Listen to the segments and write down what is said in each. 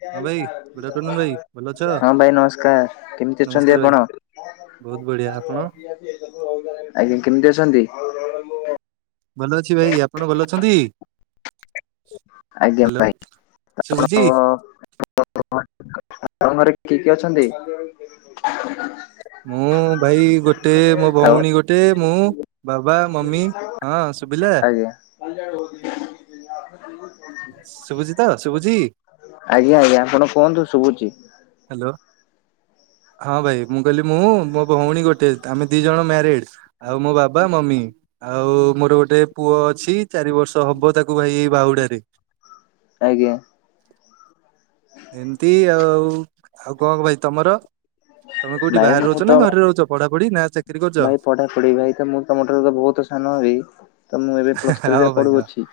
ହଁ ଭାଇ good afternoon ଭାଇ ଭଲ ଅଛ ହଁ ଭାଇ ନମସ୍କାର। କେମିତି ଅଛନ୍ତି ନମସ୍କାର ଭାଇ ଆପଣ? ବହୁତ ବଢିଆ। ଆପଣ? ଆଜ୍ଞା। କେମିତି ଅଛନ୍ତି? ଭଲ ଅଛି ଭାଇ। ଆପଣ ଭଲ ଅଛନ୍ତି? ଆଜ୍ଞା ହ୍ୟାଲୋ ଭାଇ। ଶୁଭୁଛି ଆପଣ [unintelligible] ଆପଣଙ୍କ ଘରେ କିଏ କିଏ ଅଛନ୍ତି? ମୁଁ ଭାଇ ଗୋଟେ ମୋ ହଉ ଭଉଣୀ ଗୋଟେ, ମୁଁ ବାବା ମମି। ହଁ ଶୁଭିଲା। [unintelligible] [unintelligible] ଶୁଭୁଚି ତ ଶୁଭୁଚି? ଆଜ୍ଞା ଆଜ୍ଞା ଆପଣ କୁହନ୍ତୁ ଶୁଭୁଚି। ହ୍ୟାଲୋ। ହଁ ଭାଇ ମୁଁ କହିଲି ମୁଁ ମୋ ଭଉଣୀ ଗୋଟେ ଆମେ ଦି ଜଣ ମ୍ୟାରେଡ୍। ଆଉ ମୋ ବାବା ମମି। ଆଉ ମୋର ଗୋଟେ ପୁଅ ଅଛି। ଚାରି ବର୍ଷ ହବ ତାକୁ ଭାଇ ଏଇ ବାହୁଡାରେ। ଆଜ୍ଞା। ଏମିତି ଆଉ। ଆଉ କଣ ଭାଇ ତମର? ତମେ କୋଉଠି ଭାଇ ବାହାରେ ମୁଁ ରହୁଛ ତ ନା ଘରେ ରହୁଚ? ପଢାପଢି ନା ଚା ଭାଇ ପଢା ପଢି ଭାଇ ତ ମୁଁ ତମ ଠାରୁ ତ ବହୁତ ସାନ ହେବି। ତ ମୁଁ ଏବେ ପ୍ଲସ ଥ୍ରୀ ରେ ହଁ ଭାଇ ହଁ ପଢୁଅଛି।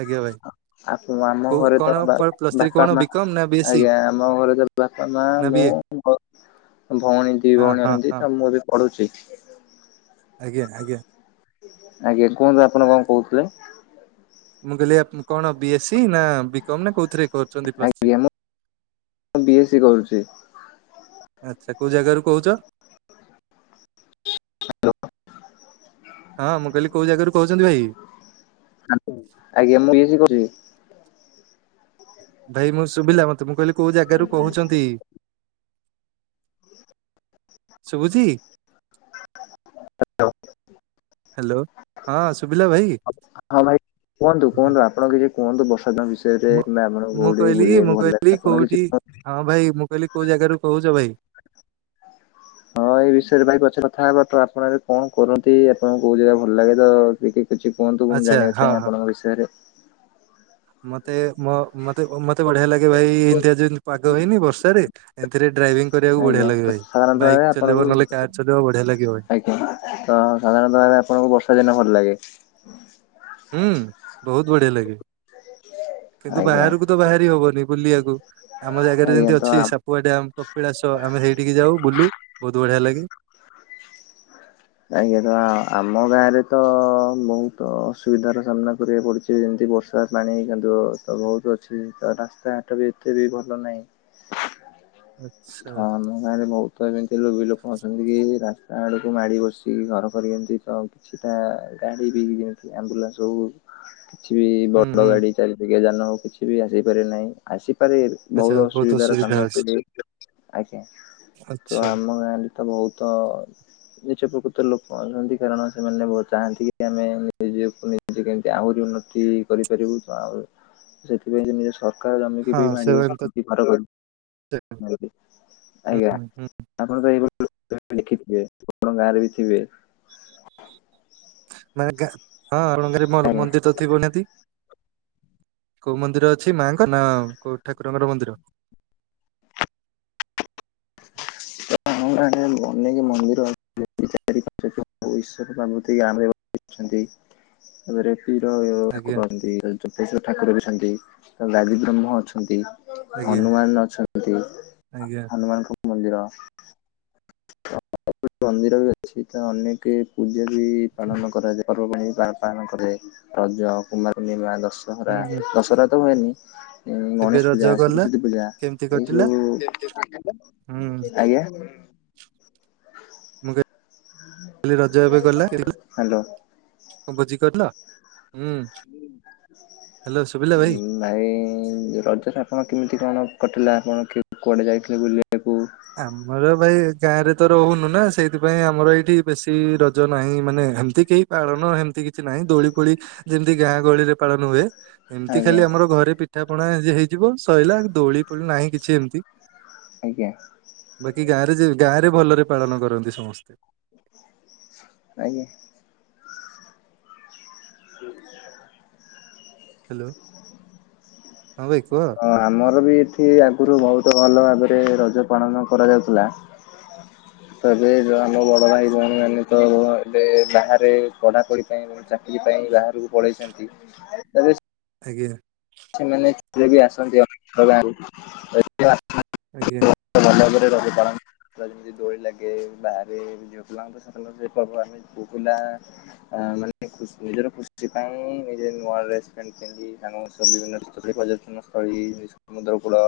ଆଜ୍ଞା ଭାଇ ଆ ଆପ ଆମ କୋଉ ଘରେ କଣ ତ ବା ପ୍ଲସ୍ ଥ୍ରୀ ବାପା କଣ ମା ବିକମ୍ ନା ବି ଏସ୍ ସି ଆଜ୍ଞା ଆମ ଘରେ ତ ବାପା, ମା, ନା ବି ମୁଁ ଏ ଗ ଭଉଣୀ ଦି ହଁ ଭଉଣୀ ହଁ ଅଛନ୍ତି। ହଁ ତ ମୁଁ ଏବେ ପଢୁଛି। ଆଜ୍ଞା ଆଜ୍ଞା। ଆଜ୍ଞା। କୁହନ୍ତୁ ଆପଣ କଣ କହୁଥିଲେ? ମୁଁ କହିଲି କଣ ବିଏସି ନା ବିକମ୍ ନା କୋଉଥିରେ କ ଆଜ୍ଞା ମୁଁ ମୁଁ ବିଏସି କରୁଚି। ଆଚ୍ଛା। କୋଉ ଜାଗାରୁୁ କହୁଚ? [unintelligible] ହଁ, ମୁଁ କହିଲି କୋଉ ଜାଗାରୁ କହୁଛନ୍ତି ଭାଇ? ଆଜ୍ଞା ମୁଁ ବିଏସି କରୁଚି। ଭାଇ ମୁଁ ଶୁଭିଲା ମତେ। ମୁଁ କହିଲି କୋଉ ଜାଗାରୁ କହୁଛନ୍ତି? ଶୁଭୁଚି? ହ୍ୟାଲୋ। ହଁ ଶୁଭିଲା ଭାଇ? ହଁ ଭାଇ କୁହନ୍ତୁ ଆଜ୍ଞା କୁହନ୍ତୁ ଭାଇ। ଆପଣ କିଛି କୁହନ୍ତୁ ବର୍ଷା ଦିନ ବିଷୟରେ କି ମୁଁ ଆପଣଙ୍କୁ ମୁଁ କୋଉଠି କହିଲି ମୁଁ ବୁଲିବାକୁ ଭଲ କହିଲି ଲାଗେ? ଆପଣ କୋଉଠି କିଛି କୁହ ହଁ ଭାଇ ମୁଁ କହିଲି କୋଉ ଜାଗାରୁ କହୁଚ ଭାଇ? ହଁ ଭାଇ ଏ ବିଷୟରେ ଭାଇ ପରେ କଥା ହବା। ଆପଣ ଏବେ କଣ କରନ୍ତି? ଆପଣଙ୍କୁ କୋଉ ଜାଗା ଭଲ ଲାଗେ ତ କିଛି କୁହନ୍ତୁ ମୁଁ ଆଚ୍ଛା ଜାଣିବାକୁ ହଁ ଚାହେଁ ହଁ। ଆପଣଙ୍କ ବିଷୟରେ। ମତେ ମ ମତେ ମତେ ବଢିଆ ଲାଗେ ଭାଇ ଏମତିଆ ଯଉ ପାଗ ହେଇନି ବର୍ଷାରେ ଏମିତିରେ ଡ୍ରାଇଭିଂ କରିବାକୁ ବଢିଆ ଆଜ୍ଞା ତ ଲାଗେ ଭାଇ। ସାଧାରଣତଃ ବାଇକ୍ ଭାବେ ଆପଣଙ୍କୁ ଚଲେଇବ ନହେଲେ କାର ଚଲେଇବ ବଢିଆ ଲାଗିବ ଭାଇ। ତ ସାଧାରଣତଃ ଆପଣଙ୍କୁ ବର୍ଷା ଦିନ ଭଲ ଲାଗେ। ହୁଁ ବୋହୁତ୍ ବଢିଆ ଲାଗେ। କିନ୍ତୁ ଆଜ୍ଞା ବାହାରକୁ ତ ବାହାରି ହବନି ବୁଲିବାକୁ, ଆମ ଜାଗାରେ ଆଜ୍ଞା ଯେମିତି ଅଛି ତ ସା କୁଆ ଡ୍ୟାମ୍, କପିଳାସ ଆମେ ସେଇଠିକି ଯାଉ ବୁଲୁ ବହୁତ ବଢିଆ ଲାଗେ। କାଇଁ କି ତ ଆମ ଗାଁରେ ତ ବହୁତ ଅସୁବିଧାର ସାମ୍ନା କରିବାକୁ ପଡୁଛି। ସେ ଯେମତି ବର୍ଷା ପାଣି କାଦୁଅ ତ ବୋହୁତ୍ ଅଛି। ତ ରାସ୍ତାଘାଟ ବି ଏତେ ବି ଭଲ ନାହିଁ। ଆଚ୍ଛା ଥମ ଗାଁ ରେ ବହୁତ ଏମିତି ଲୋଭି ଲୋକ ଅଛନ୍ତି କି ରାସ୍ତା ଆଡକୁ ମାଡି ବସ ଘର କର ଏମତି ତ କିଛିଟା ଗାଡି ବି ଯେମିତି ଆମ୍ବୁଲାନ୍ସ ହଉ କିଛି ବି ହୁଁ ବଡ ହୁଁ ଗାଡି ଚାରି ଚକିଆ ଯାନ ହଉ, କିଛି ବି ଆସିପାରେ ନାହିଁ ଆସିପାରେ ଆଚ୍ଛା ବହୁତ ଅସୁବିଧାର ଅସୁବିଧା ସାମ୍ନା ଅଛି କର- ଆଜ୍ଞା ତ ଆଚ୍ଛା ଆମ ଗାଁରେ ବହୁତ ନିଜ ପ୍ରକୃ ତ ଲୋକ ଅଛନ୍ତି କାରଣ ସେମାନେ ଚାହାନ୍ତି କି ଆମେ ନିଜକୁ ନିଜ କେମିତି ଆହୁରି ଉନ୍ନତି କରିପାରିବୁ ସେଥିପାଇଁ ସ କାରଜମିକି ହଁ ବି ସେଭେନ୍ ତ ମାଡିିବଶନ୍ତି ଘର କରି। ଆଜ୍ଞା। ହୁଁ ହୁଁ ଆପଣ ତ ଏଇଭଳି ଦେଖିଥିବେ ଆପଣଙ୍କ ଗାଁରେ ବି ଥିବେ ମାନେ ଗାଁ ହଁ ଆମ ଗାଁ ଆଜ୍ଞା ମନ୍ଦିର ତ ଥିବ ନାତି କୋଉ ମନ୍ଦିର ଅଛି ମାଙ୍କ ନା କୋଉ ଠାକୁରଙ୍କର ମନ୍ଦିର? ଅନେକ ମନ୍ଦିର ଅଛି ୃତିଛନ୍ତି ତାପରେ [unintelligible] କ୍ଷୀର, [unintelligible] ଆଜ୍ଞା। ଠାକୁର ଅନ୍ତି ଯତେଶଵର ଠାକୁର ବି ଅଛନ୍ତି ଗାଲି ବ୍ରହ୍ମ ଅଛନ୍ତି ଆଜ୍ଞା ହନୁମାନ ଅଛନ୍ତି। ଆଜ୍ଞା ହନୁମାନଙ୍କ ମନ୍ଦିର। ସ ମନ୍ଦିର ବି ଅଛି ତ ଅନେକ ପୂଜା ବି ପାଳନ କରାଯାଏ। ପର୍ବ ପାଣି ବି ପାଳନ କରାଯାଏ। ରଜ କୁମାର ପୂର୍ଣ୍ଣିମା ଦଶହରା ହୁଁ ହୁଁ ଦଶହରା ତ ହୁଏନି। ଏ ଏବେ ଗଣେଶ ରଜ ପୂଜା ଗଲା ସରସ୍ଵତୀ ପୂଜା କେମିତି ଏଇ କଟିଲା? ସବୁ, ହୁଁ ଆଜ୍ଞା। ମୁଁ ଖାଲି ରଜ ଏବେ ଗଲା। ହ୍ୟାଲୋ। ହେ ଭୋଜି କରିଲ ହୁଁ। ହ୍ୟାଲୋ ଶୁଭିଲା ଭାଇ? ହୁଁ। ଭାଇ ରଜରେ ଆପଣ କେମିତି କଣ କଟିଲା? ଆପଣ କି କୁଆଡ଼େ ଯାଇଥିଲେ ବୁଲିବାକୁ? ଆମର ଭାଇ ଗାଁ ରେ ତ ରହୁନୁ ନା ସେଇଥିପାଇଁ ଆମର ଏଇଠି ବେଶୀ ରଜ ନାହିଁ ମାନେ ଏମତି କେହି ପାଳନ ହେମିତି କିଛି ନାହିଁ। ଦୋଳି ପୋଳି ଯେମିତି ଗାଁ ଗହଳିରେ ପାଳନ ହୁଏ। ଏମିତି ଆଜ୍ଞା ଖାଲି ଆମର ଘରେ ପିଠା ପଣା ହେଇଯିବ, ସଇଲା ଦୋଳି ପୋଳି ନାହିଁ କିଛି ଏମିତି ଆଜ୍ଞା। ବାକି ଗାଁରେ ଯେ ଗାଁ ରେ ଭଲରେ ପାଳନ କରନ୍ତି ସମସ୍ତେ। ଆଜ୍ଞ। ହୁଁ ହାଲୋ ହଁ ବାଇ କୁହ? ହଁ ଆମର ବି ଏଠି ଆଗରୁ ବହୁତ ଭଲ ଭାବରେ ରଜ ପାଳନ କରାଯାଉଥିଲା। ତ ଏବେ ଆମ ବଡ଼ ଭାଇ ଭଉଣୀମାନେ ତ ଏବେ ବାହାରେ ପଢ଼ାପଢ଼ି ପାଇଁ ଚାକିରି ପାଇଁ ବାହାରକୁ ପଳେଇଛନ୍ତି। ଏବେ ସେ ଆଜ୍ଞା। ସେମାନେ ଛୁଟିରେ ବି ଆସନ୍ତି ଅନ୍ୟ ଗାଁରୁ ଆଜ୍ଞା [unintelligible] ଲାଗେ ବାହାରେ ଝିଅ ପିଲାମାନେ ତ ସାଧାରଣ ସେ ପର୍ବ ଆମେ, ପୁଅ ପିଲା ମାନେ ଖୁସି ନିଜର ଖୁସି ପାଇଁ ନିଜେ ନୂଆ ଡ୍ରେସ୍ ପ୍ୟାଣ୍ଟ ପିନ୍ଧି ସାଙ୍ଗ ସବୁ ବିଭିନ୍ନ ପର୍ଯ୍ୟଟନ ସ୍ଥଳୀ, ସମୁଦ୍ରକୂଳ,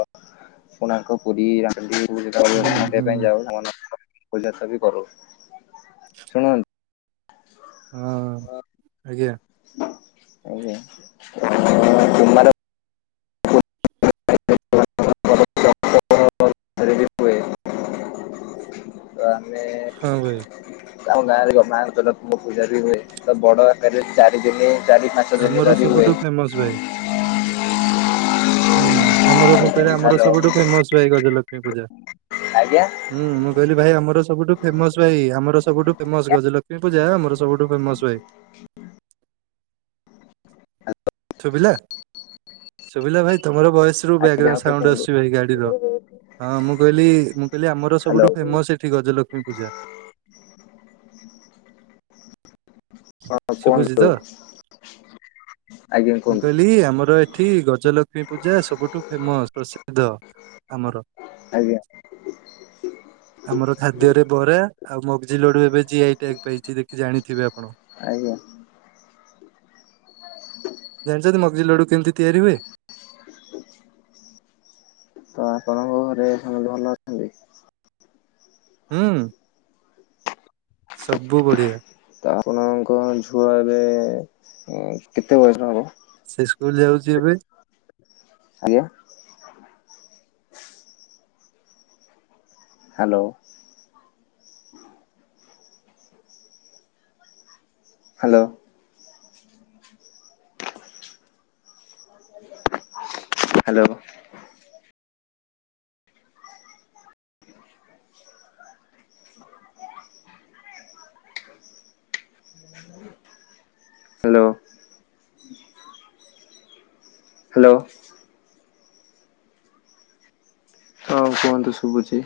କୋଣାର୍କ, ପୁରୀ ରାମ ପାଇଁ ହୁଁ ହୁଁ ଯାଉ [inaudible] ବି କରୁ ଶୁଣନ୍ତୁ ହଁ ଆଜ୍ଞା। ଆଜ୍ଞା। କୁମାର ରେଡ଼ି ହୁଏ [unintelligible] ଆମେ ହଁ ଭାଇ। ଆମ ଗାଁ ରେ ବାରତ ଲଖ୍ମ ପୂଜା ବି ହୁଏ ତ ବଡ ଆକାରରେ ଚାରି ଦିନି ଚାରି ପାଞ୍ଚ ଦିନ ଆମର ଧରି ହୁଏ। ସବୁଠୁ ଫେମସ ଭାଇ ହୁଁ ଆମର ମୁଁ କହିଲି ଆମର ହ୍ୟାଲୋ ସବୁଠୁ ଫେମସ ଭାଇ ଗଜଲକ୍ଷ୍ମୀ ପୂଜା। ଆଜ୍ଞା। ହୁଁ ମୁଁ କହିଲି ଭାଇ ଆମର ସବୁଠୁ ଫେମସ ଭାଇ ଆମର ସବୁଠୁ ଫେମସ ଗଜଲକ୍ଷ୍ମୀ ପୂଜା ଆମର ସବୁଠୁ ଫେମସ ଭାଇ। [inaudible] ଭିଲା ଶୁଭିଲା ଭାଇ ତମର ଭୟସ ରୁ ଆଜ୍ଞା ବ୍ୟାଗ୍ରାଉଣ୍ଡ ଆଉଥରେ ସାଉଣ୍ଡ କୁହନ୍ତୁ ଆସୁଛି ଭାଇ ଗାଡିର। ହଁ ମୁଁ କହିଲି ମୁଁ କହିଲି ଆମର ହ୍ୟାଲୋ ସବୁଠୁ ଫେମସ ଏଠି ଗଜଲକ୍ଷ୍ମୀ ପୂଜା। ହଁ ଶୁଭୁଛି ତ? କୁହନ୍ତୁ। ଆଜ୍ଞା ମୁଁ କୁହନ୍ତୁ। କହିଲି ଆମର ଏଠି ଗ ଜଲକ୍ଷ୍ମୀ ପୂଜା ସବୁଠୁ ଫେମସ ପ୍ରସିଦ୍ଧ ଆମର। ଆଜ୍ଞା ଆମର ଖାଦ୍ୟରେ ବରା, ଆଉ ମଗଜି ଲଡୁ ଏବେ ଜିଆଇ ଟ୍ୟାଗ ପାଇଛି ଦେଖି ଜାଣିଥିବେ ଆପଣ। ଆଜ୍ଞା। [inaudible] ଜାଣିଛନ୍ତି ମଗଜି ଲଡୁ କେମିତି ତିଆରି ହୁଏ? ତ ଆପଣଙ୍କ ଘରେ ଭଲ ଅଛନ୍ତି। ହୁଁ। ସବୁ ବଢିଆ। ତ ଆପଣଙ୍କ ଝୁଅ ଏବେ କେତେ ବୟସ ହବ? ସେ ସ୍କୁଲ ଯାଉଛି ଏବେ। ଆଜ୍ଞା। Hello. Hello. Hello. Hello hello. ହଁ କୁହନ୍ତୁ ଶୁଭୁଛି।